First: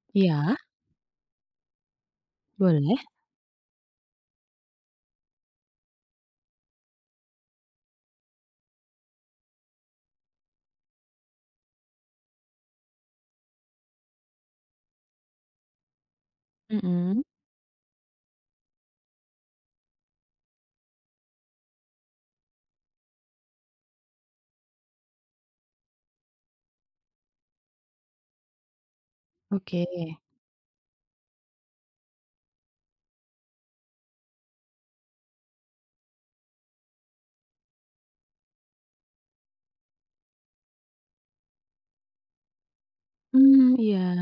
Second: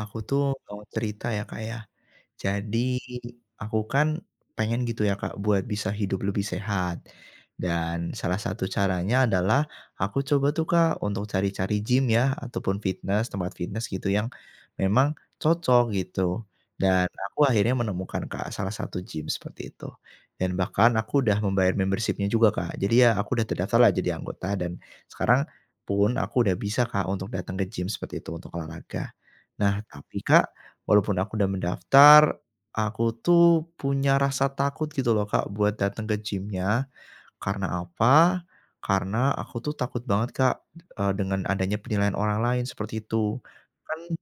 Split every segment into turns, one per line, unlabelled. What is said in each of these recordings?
Aku tuh
Iya,
mau cerita ya Kak ya. Jadi,
boleh.
aku kan pengen gitu ya Kak, buat bisa hidup lebih sehat. Dan salah satu caranya adalah aku coba tuh Kak, untuk cari-cari gym ya, ataupun tempat fitness gitu yang memang cocok gitu. Dan
Mhm.
aku akhirnya menemukan Kak, salah satu gym seperti itu. Dan bahkan aku udah membayar membershipnya juga Kak. Jadi ya aku udah terdaftar lah jadi anggota dan sekarang pun aku udah bisa Kak, untuk datang ke gym seperti itu untuk olahraga. Nah
Oke.
tapi Kak, walaupun aku udah mendaftar, aku tuh punya rasa takut gitu loh Kak buat datang ke gym-nya. Karena apa? Karena aku tuh takut banget Kak, dengan adanya penilaian orang lain seperti itu.
Mmm, iya,
Kan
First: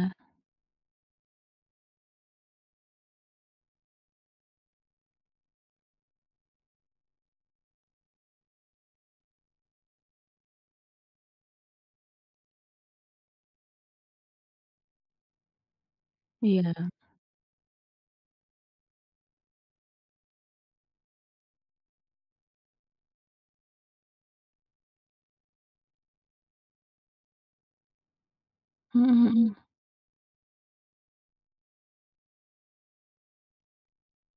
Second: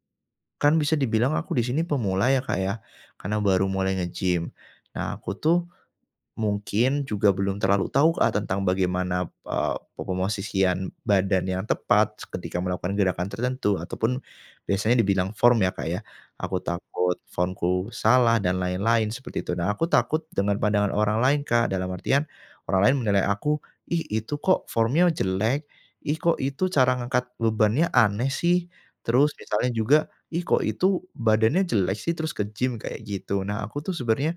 kan bisa dibilang aku di sini pemula ya Kak ya, karena baru mulai nge-gym. Nah aku tuh mungkin juga belum terlalu tahu, Kak, tentang bagaimana, pemosisian badan yang tepat ketika melakukan gerakan tertentu ataupun biasanya dibilang form ya, Kak, ya. Aku
iya.
takut formku salah dan lain-lain seperti itu. Nah, aku takut dengan pandangan orang lain, Kak, dalam artian orang lain menilai aku, "Ih, itu kok formnya jelek, ih, kok itu cara ngangkat bebannya aneh sih."
Mhm,
Terus
mhm.
misalnya juga, "Ih, kok itu badannya jelek sih terus ke gym," kayak gitu. Nah, aku tuh sebenarnya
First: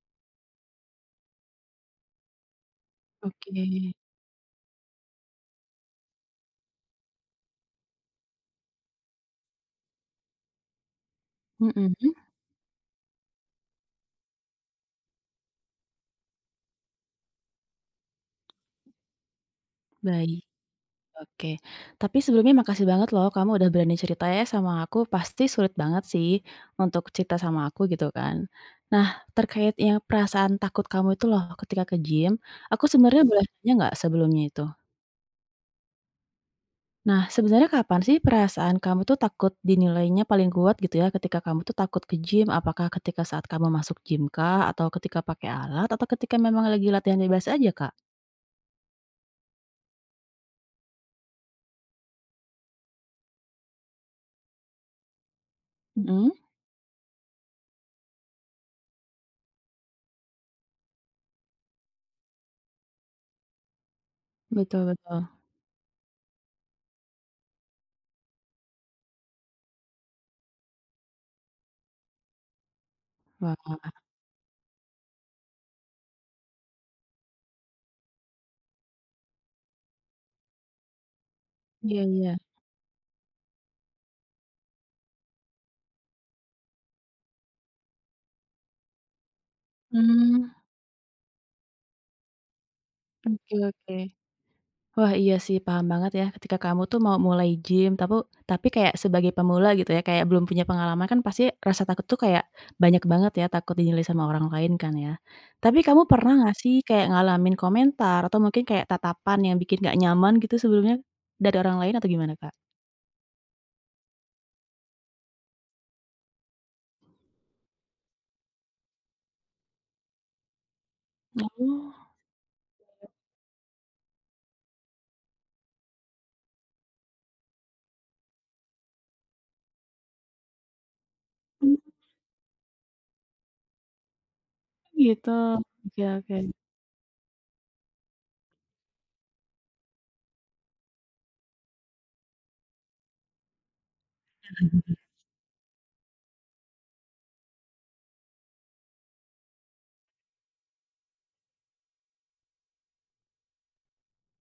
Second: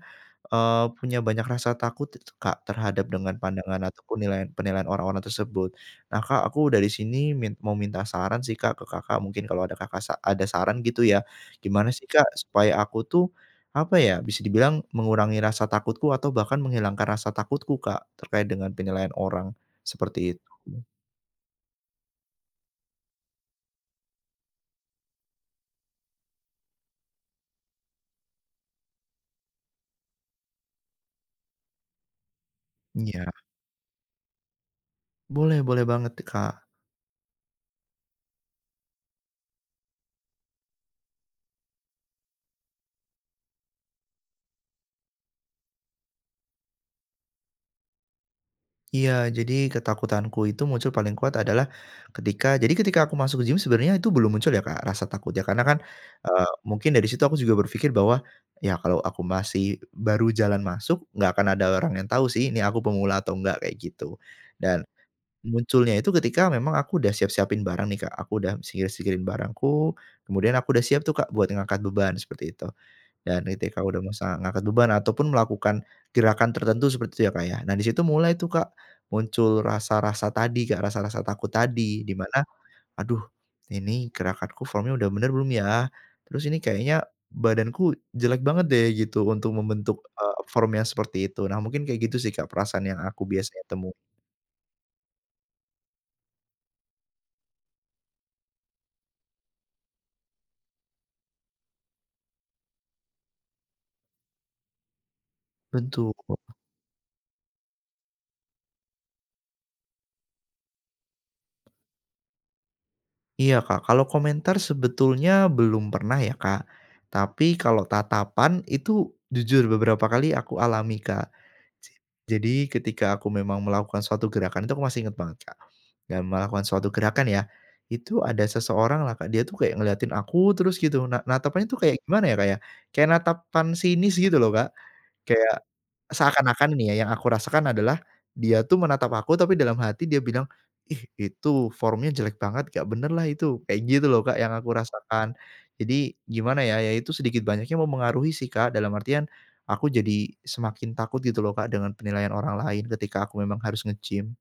Punya banyak rasa takut itu, Kak, terhadap dengan
Oke.
pandangan ataupun penilaian orang-orang tersebut. Nah, Kak, aku dari sini mau minta saran sih, Kak, ke Kakak mungkin kalau ada Kakak sa ada saran gitu ya. Gimana sih,
Mhm.
Kak, supaya aku tuh, apa ya, bisa dibilang mengurangi rasa takutku atau bahkan menghilangkan rasa takutku, Kak, terkait dengan penilaian orang, seperti
Baik.
itu.
Oke. Tapi sebelumnya makasih banget loh kamu udah berani cerita ya sama aku, pasti sulit banget sih untuk cerita sama aku gitu kan. Nah, terkait yang perasaan takut kamu itu loh ketika ke gym, aku sebenarnya
Iya,
boleh tanya nggak sebelumnya itu?
boleh boleh banget, Kak.
Nah, sebenarnya kapan sih perasaan kamu tuh takut dinilainya paling kuat gitu ya ketika kamu tuh takut ke gym? Apakah ketika saat kamu masuk gym kah? Atau ketika pakai alat? Atau ketika memang lagi latihan bebas aja Kak?
Iya, jadi ketakutanku itu muncul paling kuat adalah ketika aku masuk gym sebenarnya itu belum muncul ya, Kak, rasa takut ya, karena kan,
Mhm. Mhm?
mungkin dari situ aku juga berpikir bahwa, ya kalau aku masih baru jalan masuk, nggak akan ada orang yang tahu sih ini aku pemula atau enggak kayak gitu.
Betul,
Dan
betul.
munculnya itu ketika memang aku udah siap-siapin barang nih, Kak, aku udah singkir-singkirin barangku, kemudian aku udah siap tuh, Kak, buat ngangkat beban seperti itu. Dan ketika
Wah,
udah masa ngangkat beban ataupun melakukan gerakan tertentu seperti itu ya, Kak, ya. Nah, di situ mulai tuh, Kak, muncul rasa-rasa tadi, Kak, rasa-rasa takut
iya,
tadi, di
iya.
mana, "Aduh, ini gerakanku formnya udah bener belum ya? Terus ini kayaknya badanku jelek banget deh," gitu, untuk membentuk,
Mmm,
form yang seperti itu. Nah, mungkin kayak gitu sih, Kak, perasaan yang aku
oke,
biasanya temui.
oke. Wah, iya sih, paham banget ya, ketika kamu tuh mau mulai gym, tapi kayak sebagai pemula gitu ya, kayak belum punya pengalaman kan pasti rasa takut tuh kayak banyak banget ya, takut dinilai sama orang lain kan ya. Tapi kamu
Bentu
pernah nggak sih kayak ngalamin komentar atau mungkin kayak tatapan yang bikin nggak nyaman gitu sebelumnya, dari orang lain atau gimana, Kak?
Iya, Kak, kalau komentar sebetulnya belum pernah ya, Kak. Tapi kalau tatapan itu jujur beberapa kali aku alami, Kak. J
Oh.
jadi ketika aku memang melakukan suatu gerakan itu aku masih inget banget, Kak, dan melakukan suatu gerakan ya, itu ada seseorang lah, Kak, dia tuh kayak ngeliatin aku terus gitu. Nah natapannya
Mmm.
tuh kayak gimana ya, Kak, ya, kayak natapan sinis gitu loh, Kak.
Gitu.
Kayak
Oke, oke.
seakan-akan ini ya, yang aku rasakan adalah dia tuh menatap aku, tapi dalam hati dia bilang, "Ih, itu formnya jelek banget, gak bener lah itu." Kayak gitu loh, Kak, yang aku rasakan. Jadi gimana ya, ya itu sedikit banyaknya memengaruhi sih, Kak, dalam artian aku jadi semakin takut gitu loh, Kak, dengan penilaian orang lain ketika aku memang harus nge-gym.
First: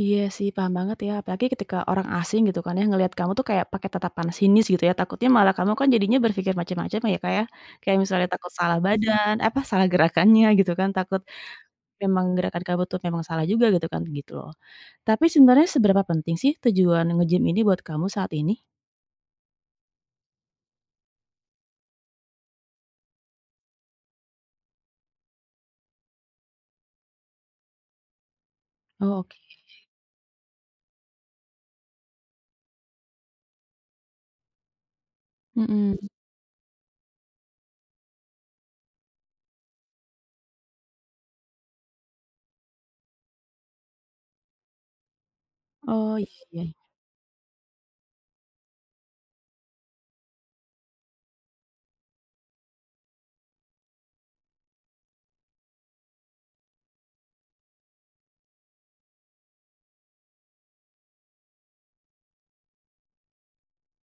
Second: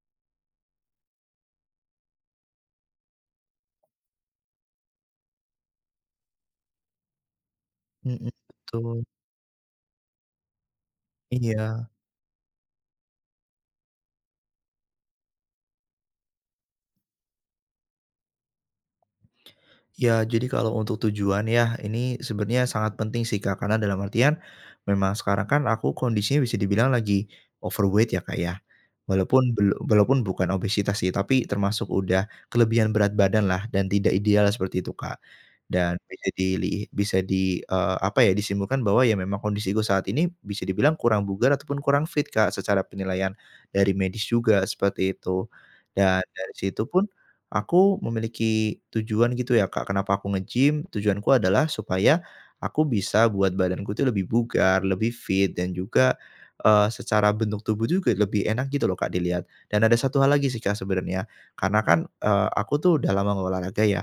Iya sih, paham banget ya, apalagi ketika orang asing gitu kan ya, ngelihat kamu tuh kayak pakai tatapan sinis gitu ya, takutnya malah kamu kan jadinya berpikir macam-macam ya, Kak, ya. Kayak
Mhm,
misalnya takut salah
betul.
badan, apa, salah gerakannya gitu kan, takut
Iya.
memang gerakan kamu tuh memang salah juga gitu kan, gitu loh. Tapi sebenarnya seberapa penting sih tujuan nge-gym ini buat kamu saat ini?
Ya, jadi kalau untuk tujuan ya, ini sebenarnya sangat penting sih Kak, karena dalam artian memang sekarang kan aku kondisinya bisa dibilang lagi overweight ya Kak ya.
Oh, oke.
Walaupun bukan obesitas sih, tapi termasuk udah kelebihan berat badan lah dan tidak ideal seperti itu Kak.
Mhm.
Dan bisa di, apa ya, disimpulkan bahwa ya memang kondisiku saat ini bisa dibilang kurang bugar ataupun kurang fit Kak, secara penilaian dari medis juga, seperti itu.
Oh,
Dan
iya,
dari
iya.
situ pun aku memiliki tujuan gitu ya Kak, kenapa aku nge-gym, tujuanku adalah supaya aku bisa buat badanku tuh lebih bugar, lebih fit, dan juga, secara bentuk tubuh juga lebih enak gitu loh Kak dilihat. Dan ada satu hal lagi sih Kak sebenarnya, karena kan, aku tuh udah lama nggak olahraga ya.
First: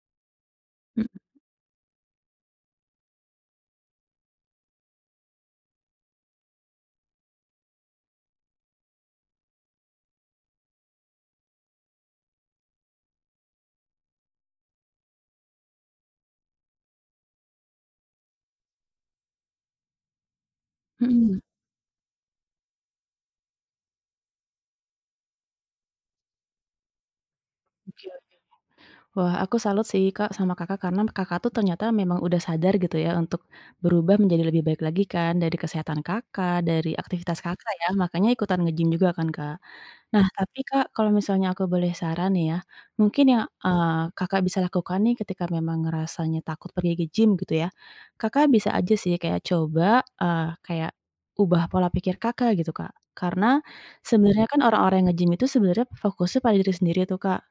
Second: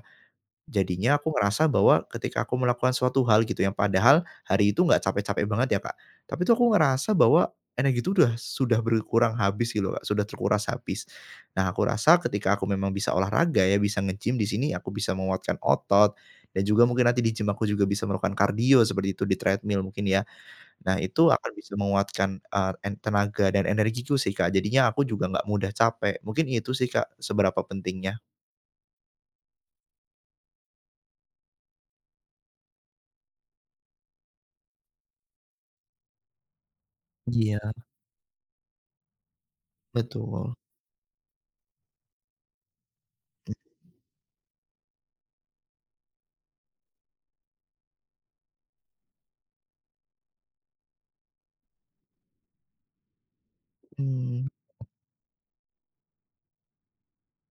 Mhm,
Jadinya aku ngerasa bahwa ketika aku melakukan suatu hal gitu yang padahal hari itu nggak capek-capek banget ya, Kak. Tapi tuh aku ngerasa bahwa energi itu sudah berkurang habis gitu, loh Kak, sudah terkuras habis. Nah, aku rasa ketika aku memang bisa olahraga ya, bisa nge-gym di sini aku bisa menguatkan otot dan juga mungkin nanti di gym aku juga bisa melakukan kardio seperti itu di treadmill mungkin ya. Nah, itu
mhm.
akan bisa menguatkan, eee, en tenaga dan energiku sih, Kak. Jadinya aku juga nggak mudah capek. Mungkin itu sih, Kak, seberapa
Oke.
pentingnya.
Wah, aku salut sih, Kak, sama Kakak karena Kakak tuh ternyata memang udah sadar gitu ya untuk berubah menjadi lebih baik lagi kan dari kesehatan Kakak, dari aktivitas Kakak
Iya.
ya, makanya ikutan nge-gym juga kan, Kak. Nah,
Betul,
tapi Kak, kalau misalnya aku boleh saran nih ya, mungkin yang, Kakak bisa lakukan nih ketika memang ngerasanya takut pergi ke gym gitu ya, Kakak bisa aja sih kayak coba, kayak ubah pola pikir Kakak gitu, Kak. Karena sebenarnya
mhm.
kan orang-orang yang nge-gym itu sebenarnya fokusnya pada diri sendiri tuh, Kak.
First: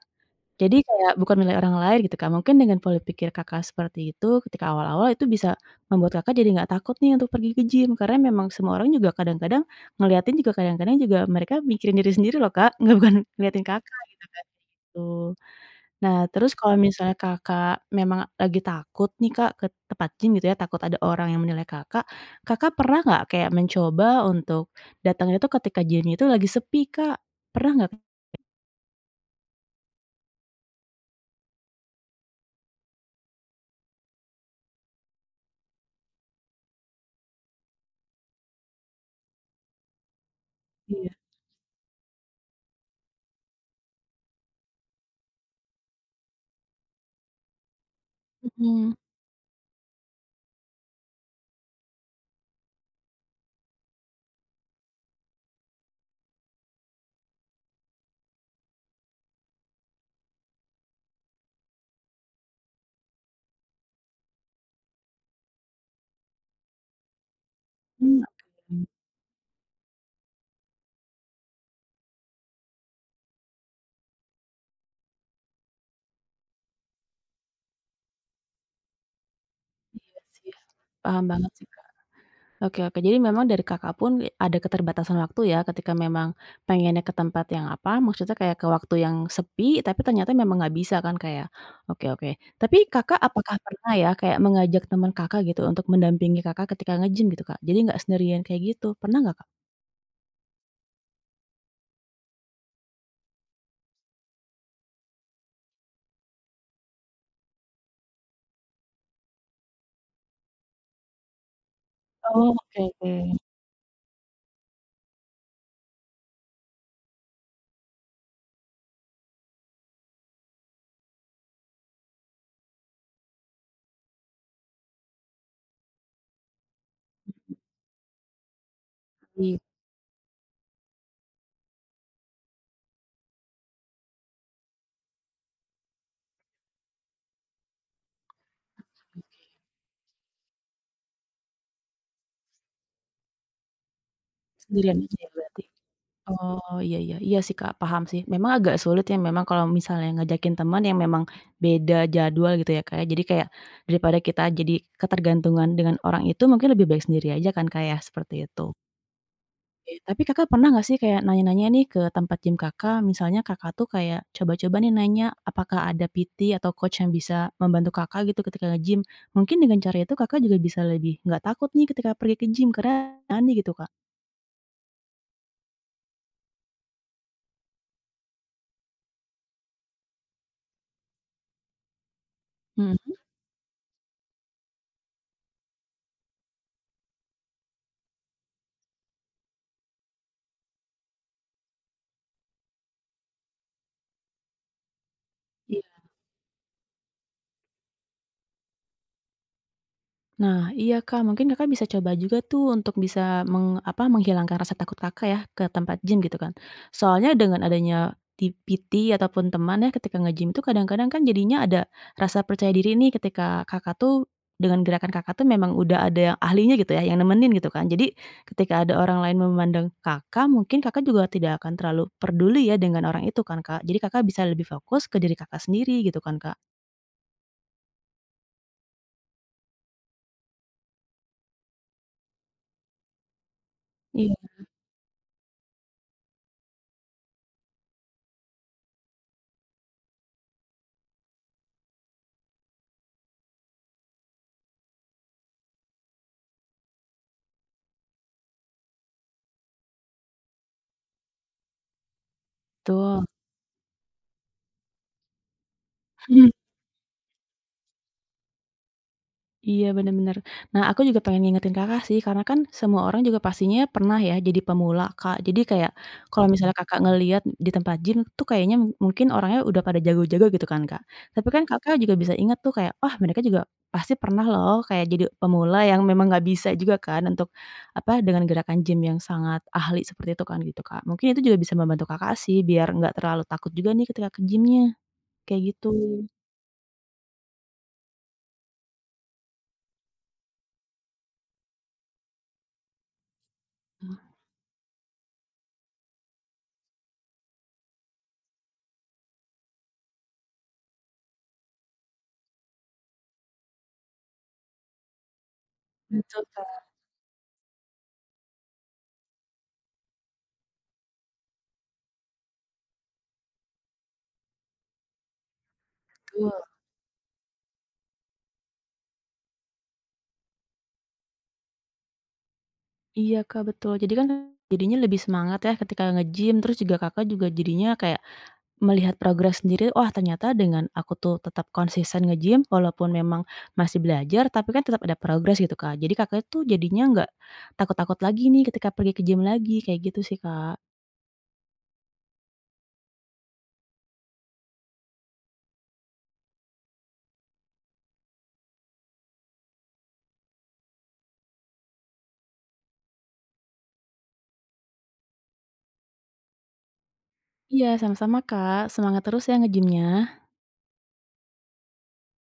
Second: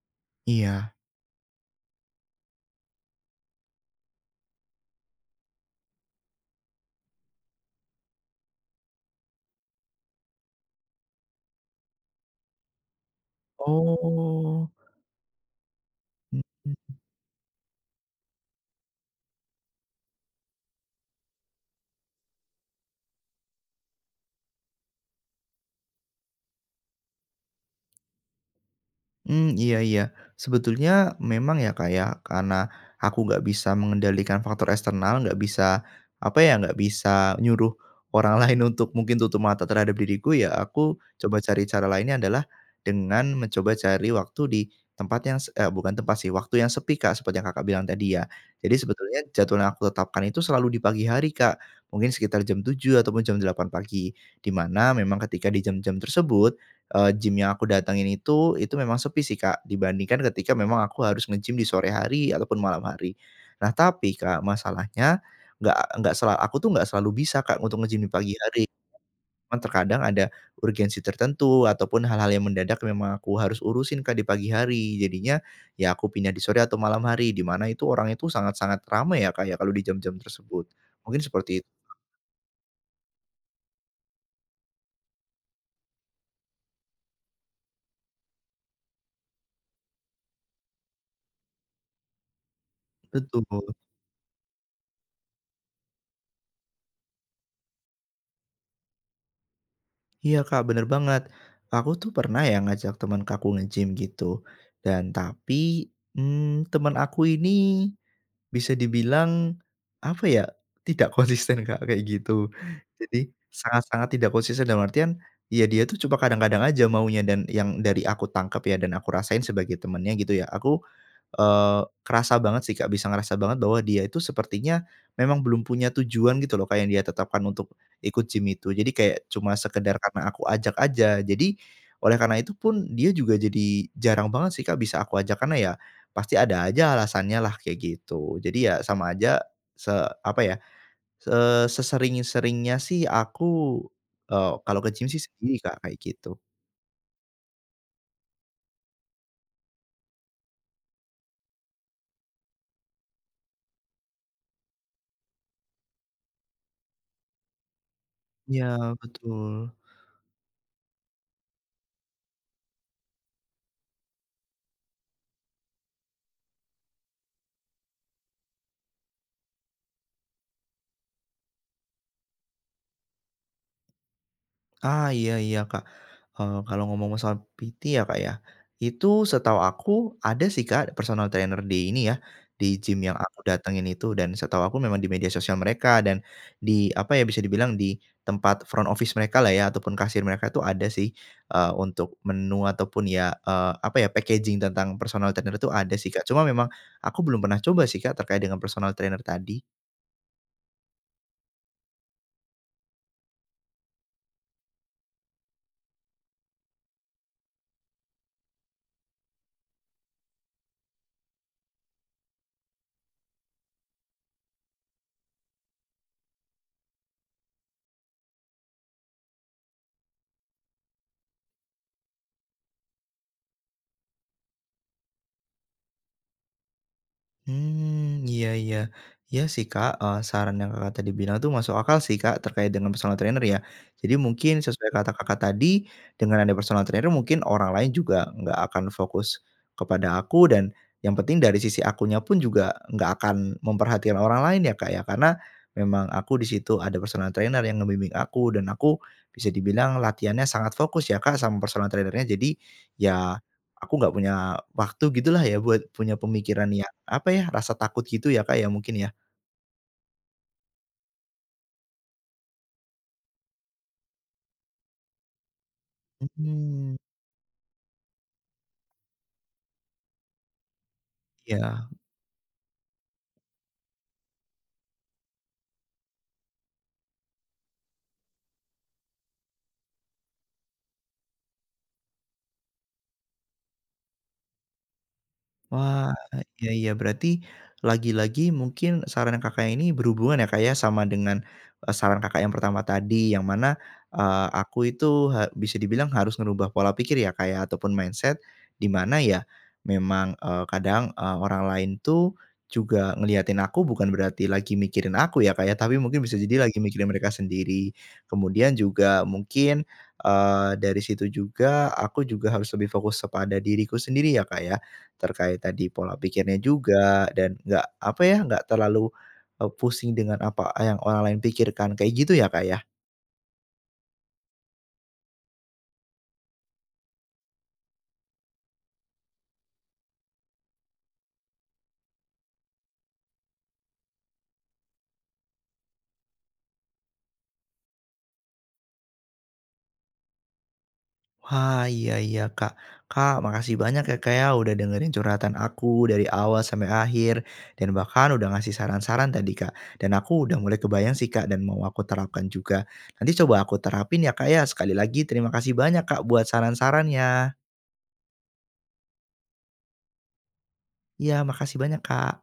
Jadi
Iya.
kayak bukan menilai orang lain gitu, Kak, mungkin dengan pola pikir Kakak seperti itu ketika awal-awal itu bisa membuat Kakak jadi nggak takut nih untuk pergi ke gym, karena memang semua orang juga kadang-kadang ngeliatin juga kadang-kadang juga mereka mikirin diri sendiri loh, Kak, nggak bukan ngeliatin Kakak gitu kan,
Oh,
gitu. Nah, terus kalau
mhm.
misalnya Kakak memang lagi takut nih, Kak, ke tempat gym gitu ya, takut ada orang yang menilai Kakak, Kakak pernah nggak kayak mencoba untuk datangnya itu ketika gymnya itu lagi sepi, Kak? Pernah nggak?
Hmm, iya iya. Sebetulnya memang ya, Kak, ya, karena aku nggak bisa mengendalikan faktor eksternal, nggak bisa, apa ya, nggak bisa nyuruh orang lain untuk mungkin tutup mata terhadap diriku, ya aku
Iya.
coba cari cara lainnya adalah dengan mencoba cari waktu di tempat yang se eee, bukan tempat sih, waktu yang sepi, Kak, seperti yang Kakak bilang tadi ya. Jadi
Mhm.
sebetulnya jadwal yang aku tetapkan itu selalu di pagi hari, Kak, mungkin sekitar jam 7 ataupun jam 8 pagi, di mana memang ketika di jam-jam tersebut gym yang aku datangin itu memang sepi sih, Kak, dibandingkan ketika memang aku harus nge-gym di sore hari ataupun malam hari. Nah, tapi Kak, masalahnya nggak nggak selalu bisa, Kak, untuk nge-gym di
Mmm,
pagi hari.
oke.
Cuman terkadang ada urgensi tertentu ataupun hal-hal yang mendadak yang memang aku harus urusin, Kak, di pagi hari. Jadinya ya aku pindah di sore atau malam hari, di mana itu orang itu sangat-sangat ramai ya, Kak, ya, kalau di jam-jam
Iya sih,
tersebut. Mungkin
paham banget
seperti
sih,
itu.
Kak. Oke, oke, jadi memang dari Kakak pun ada keterbatasan waktu ya, ketika memang pengennya ke tempat yang apa, maksudnya kayak ke waktu yang sepi, tapi ternyata memang nggak bisa kan, Kak, ya? Oke, oke. Tapi Kakak
Betul.
apakah pernah ya, kayak mengajak teman Kakak gitu, untuk mendampingi Kakak ketika nge-gym gitu, Kak? Jadi nggak sendirian kayak gitu, pernah nggak, Kak?
Iya Kak, bener banget. Aku tuh pernah ya ngajak teman aku nge-gym gitu. Dan tapi temen aku ini bisa dibilang apa ya, tidak konsisten Kak, kayak
Oh,
gitu.
oke, oke.
Jadi sangat-sangat tidak konsisten dalam artian, ya dia tuh cuma kadang-kadang aja maunya dan yang dari aku tangkap ya dan aku rasain sebagai temennya gitu ya, kerasa banget sih, Kak, bisa ngerasa banget bahwa dia itu sepertinya memang belum punya tujuan gitu loh, Kak, yang dia tetapkan untuk ikut gym itu. Jadi kayak cuma
Gitu.
sekedar karena aku ajak aja. Jadi oleh karena itu pun dia juga jadi jarang banget sih, Kak, bisa aku ajak karena ya pasti ada aja alasannya lah kayak gitu. Jadi ya sama aja se apa ya, eee, sesering-seringnya sih aku, kalau ke
Sendirian
gym
aja
sih
ya
sendiri,
berarti?
Kak, kayak gitu.
Oh, iya, iya, iya sih, Kak, paham sih. Memang agak sulit ya memang kalau misalnya ngajakin teman yang memang beda jadwal gitu ya, Kak, ya. Jadi kayak daripada kita jadi ketergantungan dengan orang itu mungkin lebih baik sendiri aja kan, Kak, ya, seperti
Ya
itu.
betul.
Oke, tapi Kakak pernah nggak sih kayak nanya-nanya nih ke tempat gym Kakak, misalnya Kakak tuh kayak coba-coba nih nanya apakah ada PT atau coach yang bisa membantu Kakak gitu ketika nge-gym. Mungkin dengan cara itu Kakak juga bisa lebih nggak takut nih ketika pergi ke gym karena berani gitu, Kak.
Ah, iya iya, Kak. Kalau ngomong masalah PT ya, Kak, ya, itu setahu aku ada sih, Kak, personal trainer di ini ya, di gym
Mhm.
yang aku datengin itu dan setahu aku memang di media sosial mereka dan di apa ya, bisa dibilang di tempat front office mereka lah ya ataupun kasir mereka itu ada sih, untuk menu ataupun ya, apa ya, packaging tentang personal trainer itu ada sih, Kak. Cuma memang aku belum pernah coba sih, Kak, terkait dengan personal trainer tadi.
Nah, iya Kak, mungkin Kakak bisa coba juga tuh untuk bisa menghilangkan rasa takut Kakak ya, ke tempat gym gitu kan. Soalnya dengan adanya PT ataupun teman ya ketika nge-gym itu kadang-kadang kan jadinya ada rasa percaya diri nih ketika Kakak tuh dengan gerakan Kakak tuh memang udah ada yang ahlinya gitu ya, yang nemenin gitu kan. Jadi ketika ada orang lain memandang Kakak, mungkin Kakak juga tidak akan terlalu peduli ya dengan orang itu kan Kak. Jadi Kakak bisa lebih fokus ke diri Kakak sendiri gitu kan Kak.
Hmm, iya iya. Iya sih, Kak, saran yang Kakak tadi bilang tuh masuk akal sih, Kak, terkait dengan personal trainer ya. Jadi
Iya,
mungkin sesuai kata Kakak tadi, dengan ada personal trainer mungkin orang lain juga nggak akan fokus kepada aku dan yang penting dari sisi akunya pun juga nggak akan memperhatikan orang lain ya, Kak, ya. Karena memang aku di situ ada personal trainer yang ngebimbing aku dan aku bisa dibilang latihannya sangat fokus ya, Kak, sama personal trainer. Jadi
betul.
ya aku nggak punya waktu gitulah ya buat punya pemikiran yang, apa ya, rasa takut gitu ya, Kak, ya mungkin ya?
Iya, bener, bener. Nah, aku juga pengen ngingetin Kakak sih, karena kan semua orang juga pastinya pernah ya jadi pemula, Kak. Jadi kayak kalau Mhm. misalnya
Mhm.
Kakak ngelihat di tempat gym tuh kayaknya mungkin orangnya udah pada jago-jago gitu kan, Kak. Tapi kan
Iya.
Kakak juga bisa inget tuh kayak, "Wah, mereka juga pasti pernah loh kayak jadi pemula yang memang nggak bisa juga kan untuk apa, dengan gerakan gym yang sangat ahli seperti itu kan," gitu, Kak. Mungkin itu juga bisa membantu Kakak sih biar nggak terlalu takut juga nih ketika ke gymnya kayak gitu.
Wah, iya iya, berarti lagi-lagi mungkin saran Kakak ini berhubungan ya, Kak, ya, sama dengan, saran Kakak yang pertama tadi, yang mana, eee, aku itu ha bisa dibilang harus ngerubah pola pikir ya, Kak, ya, ataupun mindset, di mana ya memang, kadang, orang lain tuh juga ngeliatin aku bukan berarti lagi mikirin aku ya, Kak, ya, tapi mungkin bisa
Betul,
jadi lagi
Kak.
mikirin mereka sendiri. Kemudian juga mungkin, dari situ juga aku juga harus lebih fokus kepada diriku sendiri ya, Kak, ya? Terkait tadi pola pikirnya juga dan nggak, apa ya, nggak terlalu, pusing dengan apa yang orang lain pikirkan, kayak gitu ya, Kak, ya?
Iya, Kak, betul. Jadi kan jadinya lebih semangat ya ketika nge-gym, terus juga Kakak juga jadinya kayak melihat progres sendiri, "Wah, ternyata dengan aku tuh tetap konsisten nge-gym walaupun memang masih belajar, tapi kan tetap ada progres," gitu, Kak. Jadi Kakak tuh jadinya nggak takut-takut lagi nih ketika pergi ke gym lagi, kayak gitu sih, Kak.
Wah, iya iya, Kak. Kak, makasih banyak ya, Kak, ya, udah dengerin curhatan aku dari awal sampai akhir dan bahkan udah ngasih saran-saran tadi, Kak, dan aku udah mulai kebayang sih, Kak, dan mau aku terapkan juga. Nanti coba aku terapin ya, Kak, ya. Sekali lagi terima kasih banyak, Kak, buat saran-sarannya.
Iya, sama-sama, Kak. Semangat terus ya nge gym
Iya, makasih banyak, Kak.